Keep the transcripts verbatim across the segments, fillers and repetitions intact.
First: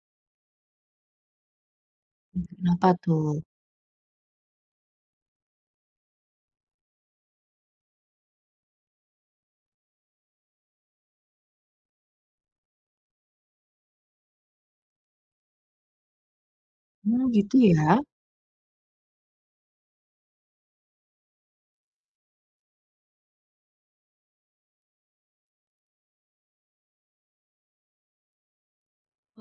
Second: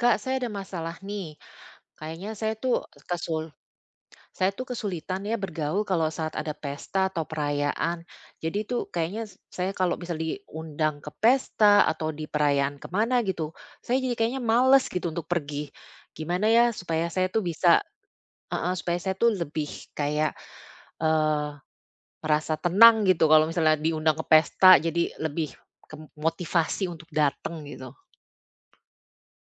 Kak, saya ada masalah nih. Kayaknya saya tuh Kenapa tuh? kesul saya tuh kesulitan ya bergaul kalau saat ada pesta atau perayaan. Jadi tuh kayaknya s- saya kalau bisa diundang ke pesta atau di perayaan kemana gitu, saya jadi kayaknya males gitu untuk pergi. Gimana ya supaya Oh, saya tuh gitu bisa, ya? heeh, supaya saya tuh lebih kayak eh merasa tenang gitu kalau misalnya diundang ke pesta, jadi lebih ke motivasi untuk datang gitu.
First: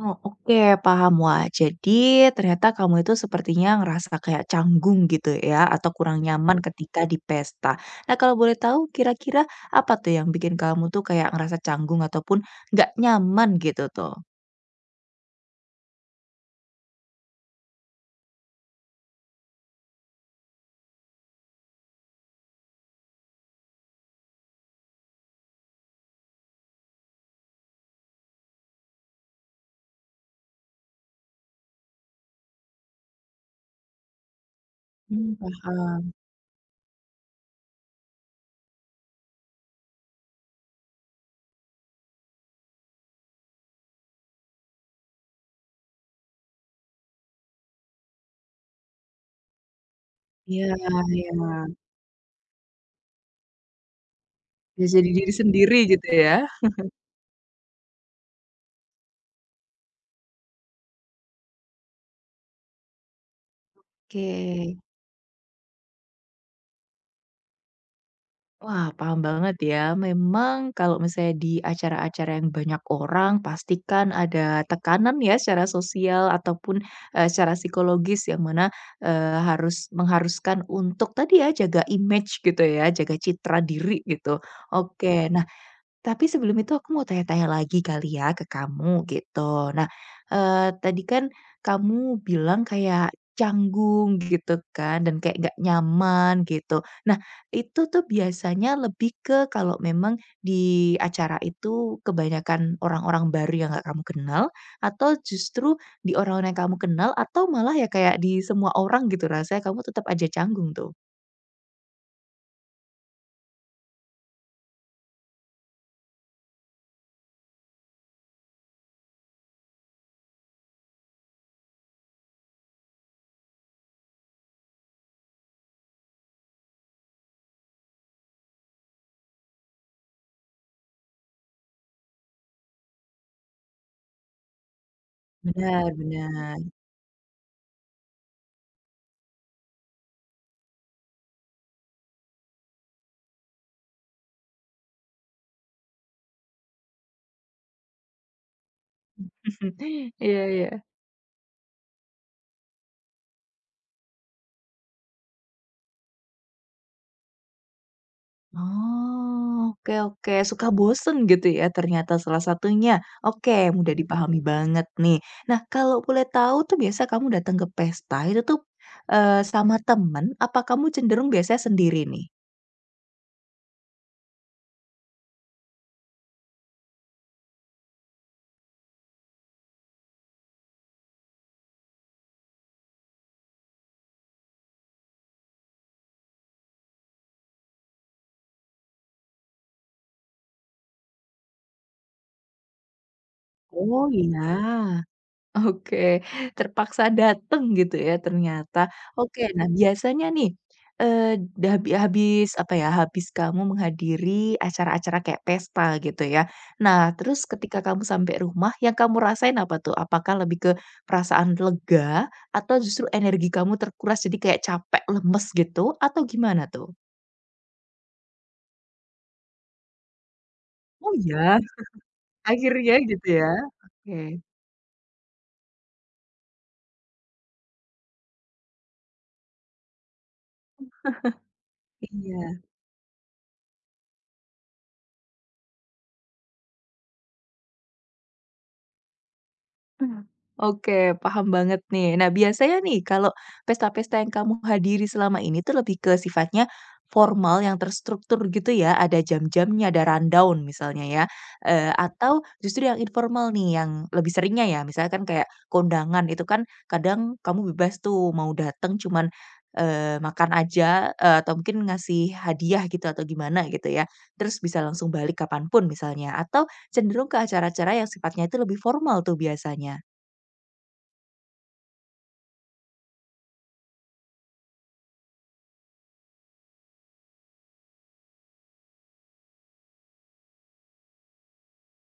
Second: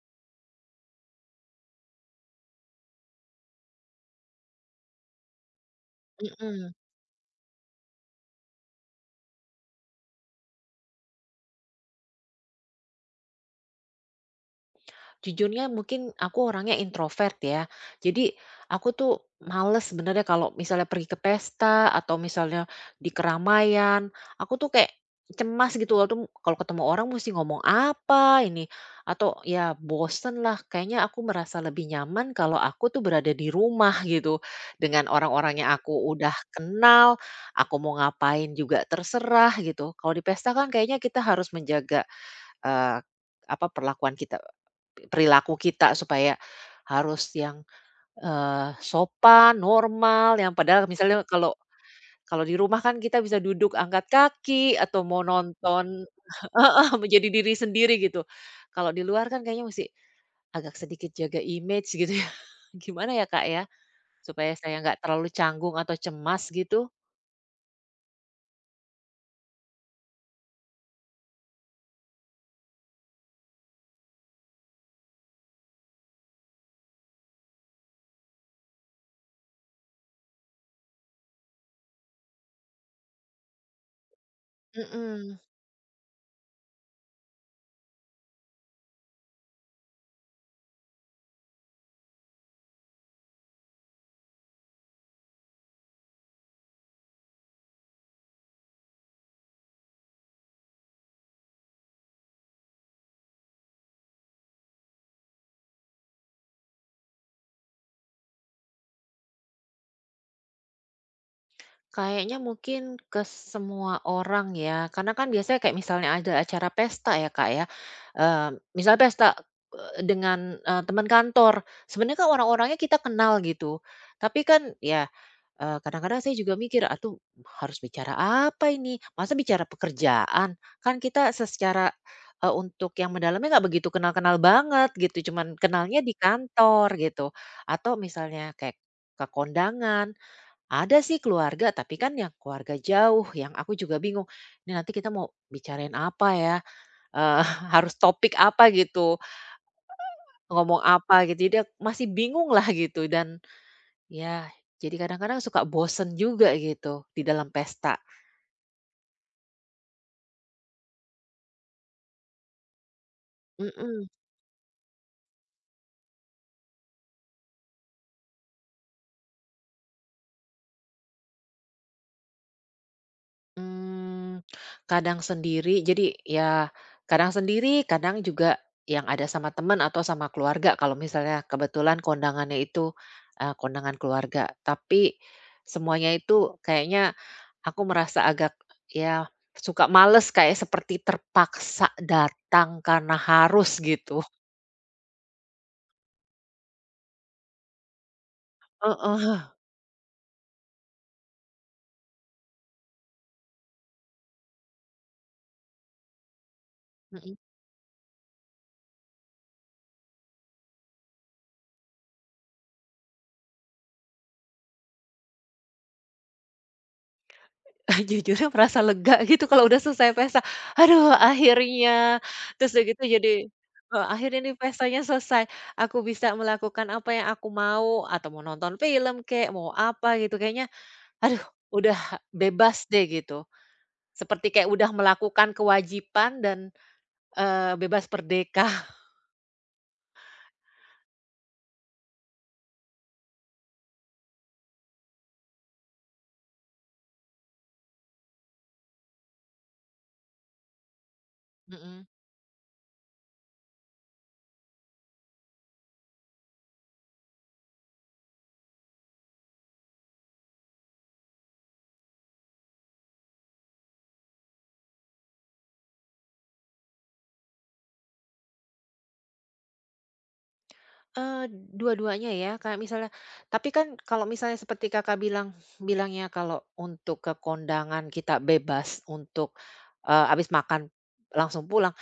Oh, oke, paham. Wah, jadi ternyata kamu itu sepertinya ngerasa kayak canggung gitu ya, atau kurang nyaman Mm-mm. ketika di pesta. Nah, kalau boleh tahu kira-kira apa tuh yang bikin kamu tuh kayak ngerasa canggung ataupun nggak nyaman gitu tuh? Jujurnya mungkin aku orangnya introvert ya. Jadi aku tuh males sebenarnya kalau misalnya pergi ke pesta atau misalnya di keramaian, aku tuh kayak cemas gitu waktu kalau ketemu orang mesti ngomong apa ini atau ya bosen lah kayaknya aku merasa lebih nyaman kalau aku tuh berada di rumah gitu dengan Mmm, orang-orang yang aku paham. udah kenal. Aku mau ngapain juga terserah gitu. Kalau di pesta kan kayaknya kita harus menjaga eh, apa perlakuan kita perilaku kita, supaya harus yang, eee, sopan, normal, yang Iya padahal misalnya kalau iya. kalau di rumah kan kita bisa duduk angkat kaki Bisa atau jadi mau diri sendiri nonton. gitu ya? Heeh, menjadi diri sendiri gitu. Kalau di luar kan kayaknya mesti agak sedikit jaga image gitu ya. Gimana ya, Kak, ya, supaya Oke. saya nggak terlalu canggung atau cemas gitu? Wah, paham banget ya. Memang kalau misalnya di acara-acara yang banyak orang, pastikan ada tekanan ya secara sosial ataupun, eee, secara psikologis yang mana, eee, harus mengharuskan untuk tadi ya, jaga image gitu ya, jaga citra diri gitu. Oke, Mhm. nah tapi sebelum itu aku mau tanya-tanya lagi kali ya ke kamu gitu. Nah, eee, tadi kan kamu bilang kayak canggung gitu kan dan kayak nggak nyaman gitu. Nah, itu tuh biasanya lebih ke kalau memang di acara itu kebanyakan orang-orang baru yang nggak kamu kenal atau justru di orang-orang yang kamu kenal atau malah ya kayak di semua orang gitu rasanya kamu tetap aja canggung tuh? Kayaknya mungkin ke semua orang ya, karena kan biasanya kayak misalnya ada acara pesta ya Kak ya, eee, misalnya pesta, eee, dengan, eee, teman kantor, sebenarnya kan orang-orangnya kita kenal gitu, tapi kan ya, eee, kadang-kadang saya juga mikir, "Aduh, harus bicara apa ini? Masa bicara pekerjaan?" Kan kita secara, eee, untuk yang mendalamnya nggak begitu kenal-kenal banget gitu, cuman Benar kenalnya di benar. kantor gitu, atau misalnya kayak ke kondangan, ada sih keluarga, tapi kan yang keluarga jauh, yang aku juga bingung, "Ini nanti kita mau bicarain apa ya? Eee, harus topik apa gitu? Iya iya. Ngomong apa?" Gitu. Jadi ak masih bingung lah gitu dan ya jadi kadang-kadang suka bosen juga gitu di dalam pesta. Oh, oke oke, suka bosen gitu ya ternyata salah satunya. Oke, mudah Mhm. dipahami banget nih. Nah, kalau boleh tahu tuh biasa kamu datang ke pesta itu tuh, eee, sama temen, apa kamu cenderung biasanya sendiri nih? Mmm, kadang sendiri, jadi ya kadang sendiri, kadang juga yang ada sama teman atau sama keluarga kalau misalnya kebetulan kondangannya itu, eee, kondangan keluarga. Tapi semuanya itu kayaknya aku merasa agak ya suka males, kayak seperti terpaksa datang karena harus Oh, gitu. iya. Oke, terpaksa dateng gitu ya ternyata. Oke, Heeh, nah biasanya nih, eee, dabi habis apa ya, habis kamu menghadiri acara-acara kayak pesta gitu ya. Nah, mhm. terus ketika kamu sampai rumah yang kamu rasain apa tuh? Apakah lebih ke perasaan lega atau justru energi kamu terkuras jadi kayak capek, lemes gitu atau gimana tuh? Jujurnya merasa lega gitu kalau udah selesai pesta, "Aduh, Oh ya? akhirnya," terus udah Akhirnya gitu gitu jadi ya? heeh, Oke, akhirnya nih pestanya selesai, aku bisa melakukan apa yang aku mau, atau mau nonton film kek, mau apa gitu, kayaknya aduh udah iya. bebas deh gitu, seperti kayak udah melakukan kewajiban dan, eee, bebas merdeka, Mmm, oke, paham banget nih. Nah, biasanya nih kalau pesta-pesta yang kamu hadiri selama ini tuh lebih ke sifatnya formal yang terstruktur gitu ya, ada jam-jamnya, ada rundown misalnya ya, eee, mhm. atau justru yang informal nih yang lebih seringnya ya, misalnya kan kayak kondangan itu kan kadang kamu bebas tuh mau datang, cuman, eee, makan aja, eee, atau mungkin ngasih hadiah gitu atau gimana gitu ya, terus bisa langsung balik kapanpun misalnya, atau cenderung ke acara-acara yang sifatnya itu lebih formal tuh biasanya. Eee, dua-duanya ya, kayak misalnya tapi kan kalau misalnya seperti Kakak bilang bilangnya kalau untuk ke kondangan kita bebas untuk, eee, habis makan langsung pulang,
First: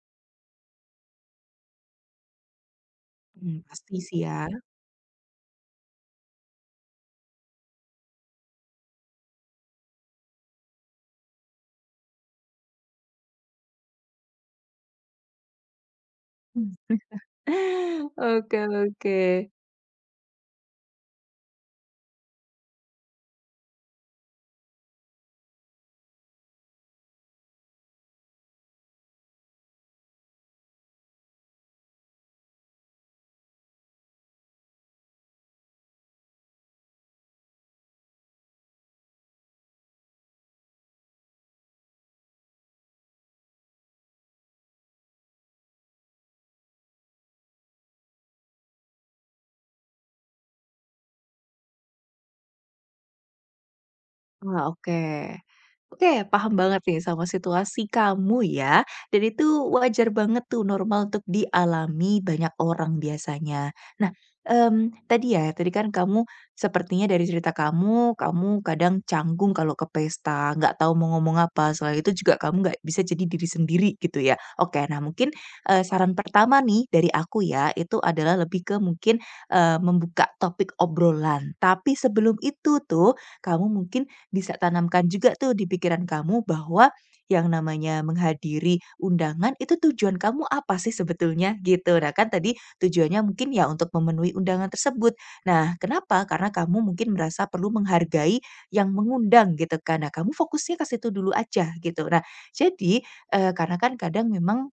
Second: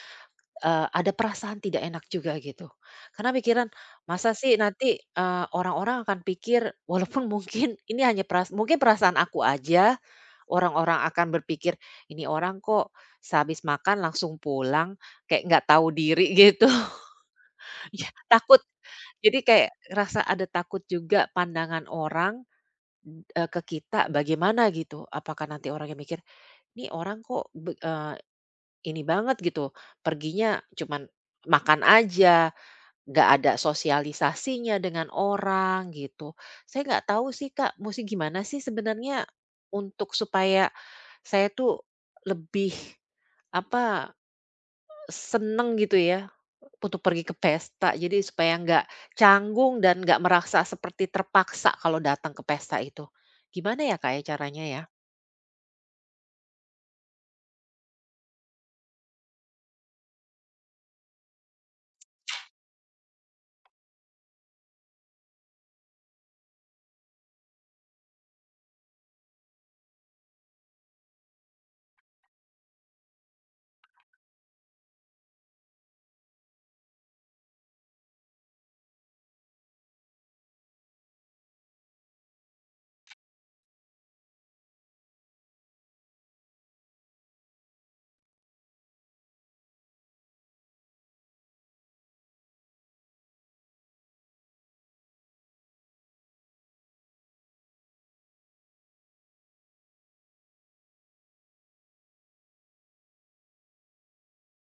eee, ada perasaan tidak enak juga gitu. Karena Mmm, pikiran, pasti sih ya. masa sih nanti, eee, orang-orang akan pikir walaupun mungkin ini hanya peras mungkin perasaan aku aja, orang-orang akan berpikir, "Ini orang kok sehabis makan langsung pulang, kayak nggak tahu diri," gitu. Mmm. Iya, Oke takut. oke. Jadi kayak rasa ada takut juga pandangan orang, eee, ke kita bagaimana gitu. Apakah nanti orangnya mikir, "Nih orang kok be eee, ini banget gitu, perginya cuman makan aja, nggak ada sosialisasinya dengan orang," gitu. Saya nggak tahu sih, Kak, musti gimana sih sebenarnya untuk supaya saya tuh lebih, apa seneng gitu ya, untuk pergi ke pesta. Jadi supaya nggak canggung dan nggak merasa seperti terpaksa kalau datang ke pesta itu. Gimana ya, Kak, ya Ah, caranya ya? oke. Oke, paham banget nih sama situasi kamu ya. Dan itu wajar banget tuh normal untuk dialami banyak orang biasanya. Nah, mmm, tadi ya, tadi kan kamu sepertinya dari cerita kamu, kamu kadang canggung kalau ke pesta, nggak tahu mau ngomong apa, selain itu juga kamu nggak bisa jadi diri sendiri gitu ya. Oke, nah mungkin, eee, saran pertama nih dari aku ya, itu adalah lebih ke mungkin, eee, membuka topik obrolan. Tapi sebelum itu tuh, kamu mungkin bisa tanamkan juga tuh di pikiran kamu bahwa yang namanya menghadiri undangan itu tujuan kamu apa sih sebetulnya gitu. Nah kan tadi tujuannya mungkin ya untuk memenuhi undangan tersebut. Nah kenapa? Karena kamu mungkin merasa perlu menghargai yang mengundang gitu kan. Nah kamu fokusnya ke situ dulu aja gitu. Nah jadi, eee, karena kan kadang memang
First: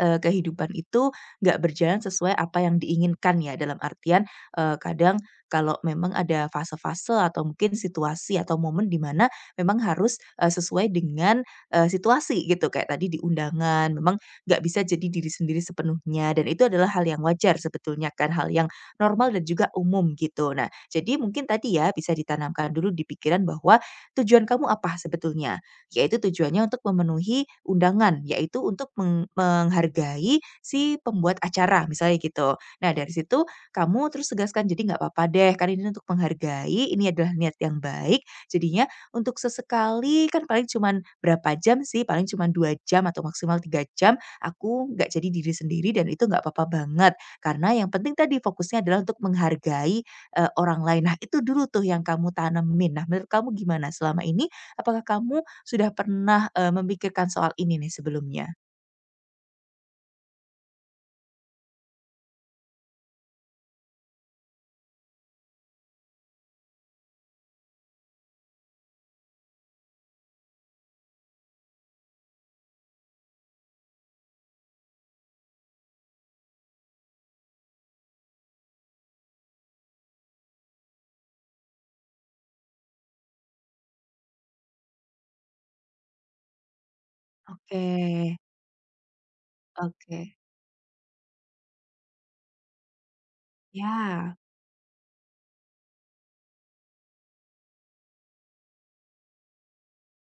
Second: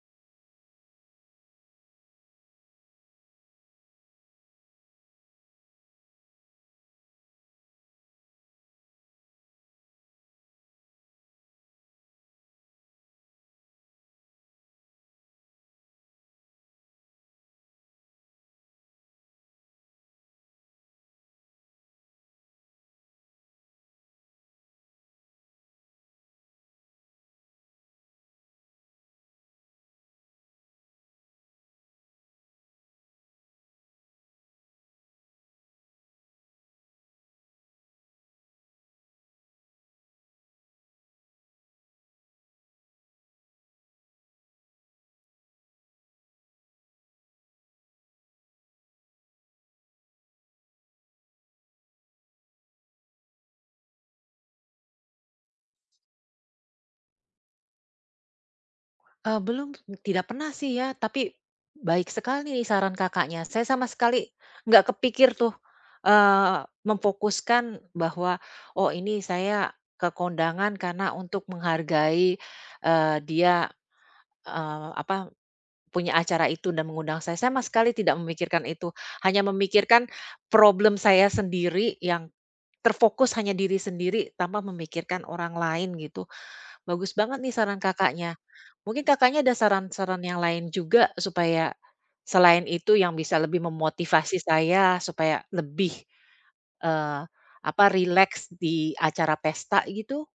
eee, kehidupan itu nggak berjalan sesuai apa yang diinginkan ya, dalam artian, eee, kadang kalau memang ada fase-fase atau mungkin situasi atau momen di mana memang harus, eee, sesuai dengan, eee, situasi gitu, kayak tadi di undangan, memang nggak bisa jadi diri sendiri sepenuhnya dan itu adalah hal yang wajar sebetulnya kan, hal yang normal dan juga umum gitu. Nah, jadi mungkin tadi ya, bisa ditanamkan dulu di pikiran bahwa tujuan kamu apa sebetulnya? Yaitu tujuannya untuk memenuhi undangan, yaitu untuk meng menghargai si pembuat acara, misalnya gitu. Nah, dari situ kamu terus tegaskan, "Jadi nggak apa-apa deh, kan ini untuk menghargai, ini adalah niat yang baik." Jadinya untuk sesekali kan paling cuman berapa jam sih, paling cuman dua jam atau maksimal tiga jam, aku nggak jadi diri sendiri dan itu nggak apa-apa banget. Karena yang penting tadi fokusnya adalah untuk menghargai, eee, orang lain. Nah, itu dulu tuh yang kamu tanemin. Nah, menurut kamu gimana selama ini? Apakah kamu sudah pernah, eee, memikirkan soal ini nih sebelumnya? Eee, belum, tidak pernah sih ya, tapi baik sekali nih saran Kakaknya. Saya sama sekali nggak kepikir tuh, eee, memfokuskan bahwa, "Oh, ini saya ke kondangan karena untuk menghargai," eee, dia, eee, apa punya acara itu dan mengundang saya. Saya sama sekali tidak memikirkan itu, hanya memikirkan problem saya sendiri yang terfokus hanya diri sendiri tanpa memikirkan orang lain gitu. Bagus banget nih Oke saran Kakaknya. Mungkin Kakaknya ada saran-saran oke, yang lain juga supaya selain itu yang bisa lebih ya. memotivasi saya supaya lebih, eee, apa, rileks di acara pesta gitu?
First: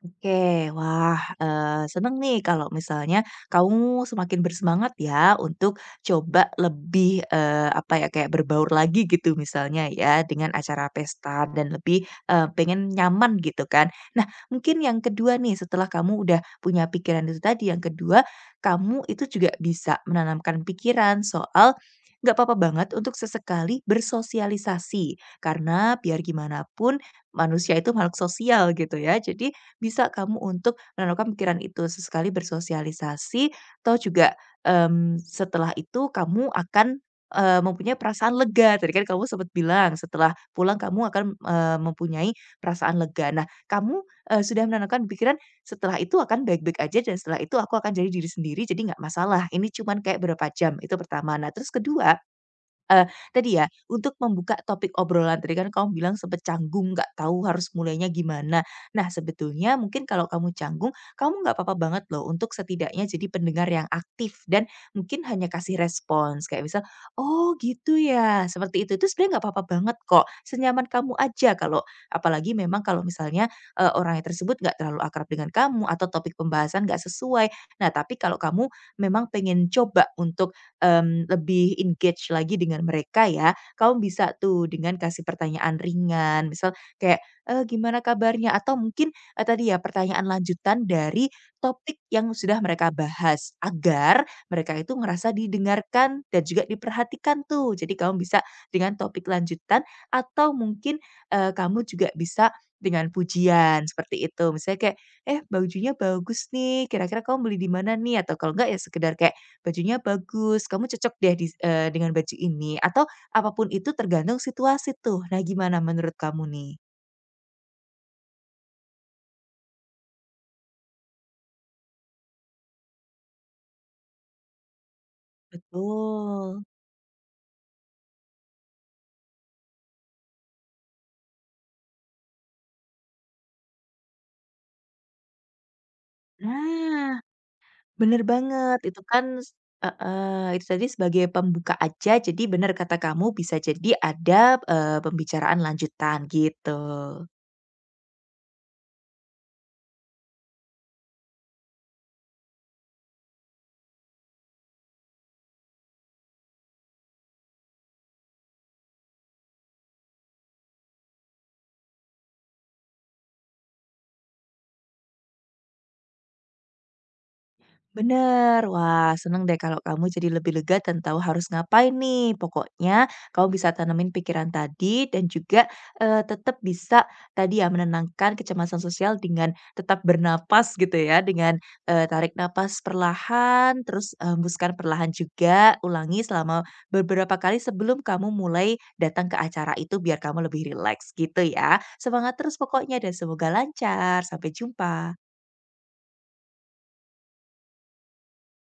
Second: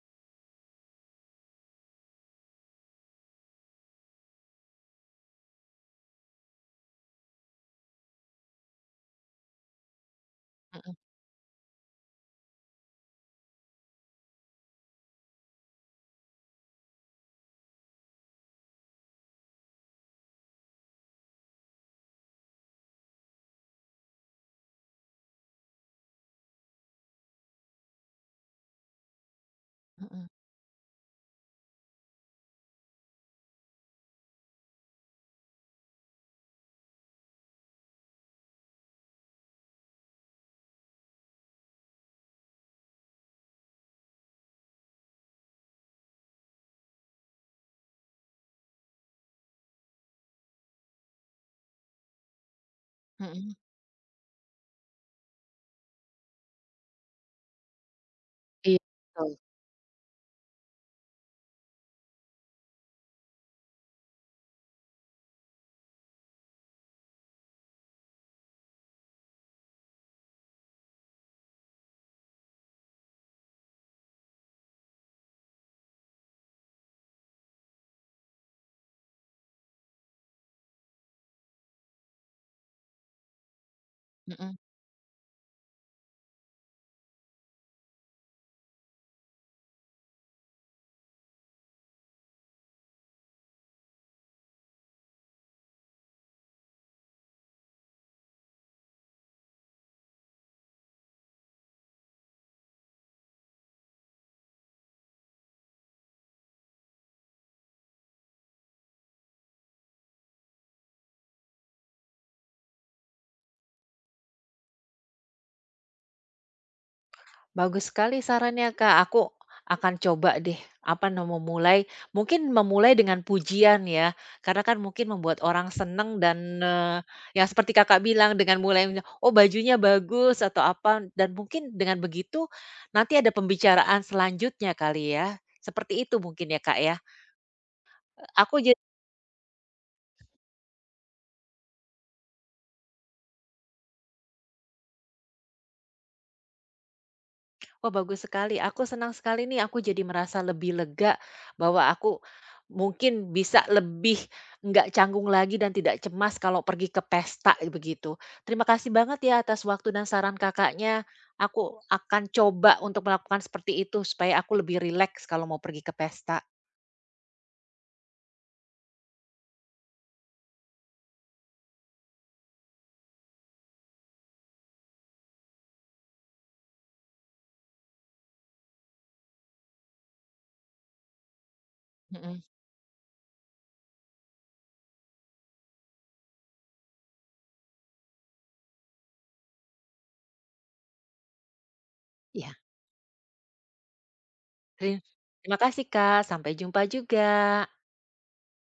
Oke, wah, eee, seneng nih kalau misalnya kamu semakin bersemangat ya untuk coba lebih, eee, apa ya, kayak berbaur lagi gitu misalnya ya dengan acara pesta dan lebih, eee, pengen nyaman gitu kan. Nah, mungkin yang kedua nih setelah kamu udah punya pikiran itu tadi, yang kedua kamu itu juga bisa menanamkan pikiran soal nggak apa-apa banget untuk sesekali bersosialisasi. Karena biar gimana pun manusia itu makhluk sosial gitu ya. Jadi bisa Mhm kamu untuk menenangkan pikiran itu sesekali bersosialisasi atau juga, mmm, setelah itu kamu akan, eee, mempunyai perasaan lega. Tadi kan kamu sempat bilang setelah pulang kamu akan, eee, mempunyai perasaan lega. Nah kamu, eee, sudah menenangkan pikiran setelah itu akan baik-baik aja dan setelah itu aku akan jadi diri sendiri jadi nggak masalah. Ini cuman kayak berapa jam, itu pertama. Nah terus kedua, Eee, tadi mhm. ya, untuk membuka topik obrolan tadi kan kamu bilang sempet canggung, nggak tahu harus mulainya gimana. Iya, Nah, betul. sebetulnya mungkin kalau kamu canggung, kamu nggak apa-apa banget loh untuk setidaknya jadi pendengar yang aktif dan mungkin hanya kasih respons, kayak misal, "Oh gitu ya," seperti itu. Itu sebenarnya nggak apa-apa banget kok, senyaman kamu aja kalau apalagi memang kalau misalnya, eee, orangnya tersebut nggak terlalu akrab dengan kamu atau topik pembahasan nggak sesuai. Nah, tapi kalau kamu memang pengen coba untuk, mmm, lebih engage lagi dengan mereka ya, kamu bisa Mhm. tuh dengan kasih pertanyaan ringan, misal kayak, eee, "Gimana kabarnya?" Atau mungkin, eee, tadi ya pertanyaan lanjutan dari topik yang sudah mereka bahas, agar mereka itu ngerasa didengarkan dan juga diperhatikan tuh. Jadi kamu bisa dengan topik lanjutan atau mungkin, eee, kamu juga bisa dengan pujian, seperti itu. Misalnya kayak, "Eh, bajunya bagus nih, kira-kira kamu beli di mana nih?" Atau kalau enggak ya sekedar kayak, "Bajunya bagus, kamu cocok deh dis eee, dengan baju ini," atau apapun itu tergantung situasi tuh. Nah, gimana menurut kamu nih? Bagus sekali sarannya, Kak. Aku akan coba deh, apa namanya, memulai mungkin memulai dengan pujian ya, karena kan mungkin membuat orang seneng dan, Betul. eee, ya seperti Kakak bilang dengan mulai, "Oh, bajunya bagus," atau apa, dan mungkin dengan begitu nanti ada pembicaraan selanjutnya kali ya, seperti itu mungkin ya, Kak, ya? Nah, bener Aku banget. Itu kan s heeh, itu tadi sebagai pembuka aja, jadi bener kata kamu bisa jadi ada, eee, pembicaraan lanjutan, gitu. Wah, bagus sekali. Aku senang sekali nih, aku jadi merasa lebih lega bahwa aku mungkin bisa lebih nggak canggung lagi dan tidak cemas kalau pergi ke pesta begitu. Terima kasih banget ya atas waktu dan saran Kakaknya. Aku akan coba untuk melakukan seperti itu supaya aku lebih rileks kalau mau pergi ke pesta. Bener. Wah, seneng deh kalau kamu jadi lebih lega dan tahu harus ngapain nih. Pokoknya kamu bisa tanemin pikiran tadi dan juga eh, tetap bisa tadi ya menenangkan kecemasan sosial dengan tetap bernapas gitu ya, dengan eh, tarik Mhm, napas perlahan, terus eh, hembuskan perlahan juga. Ulangi selama beberapa kali sebelum kamu mulai datang ke acara itu biar kamu lebih rileks gitu ya. Semangat terus iya. pokoknya dan semoga lancar. Sampai jumpa. Terima kasih Kak, sampai jumpa juga.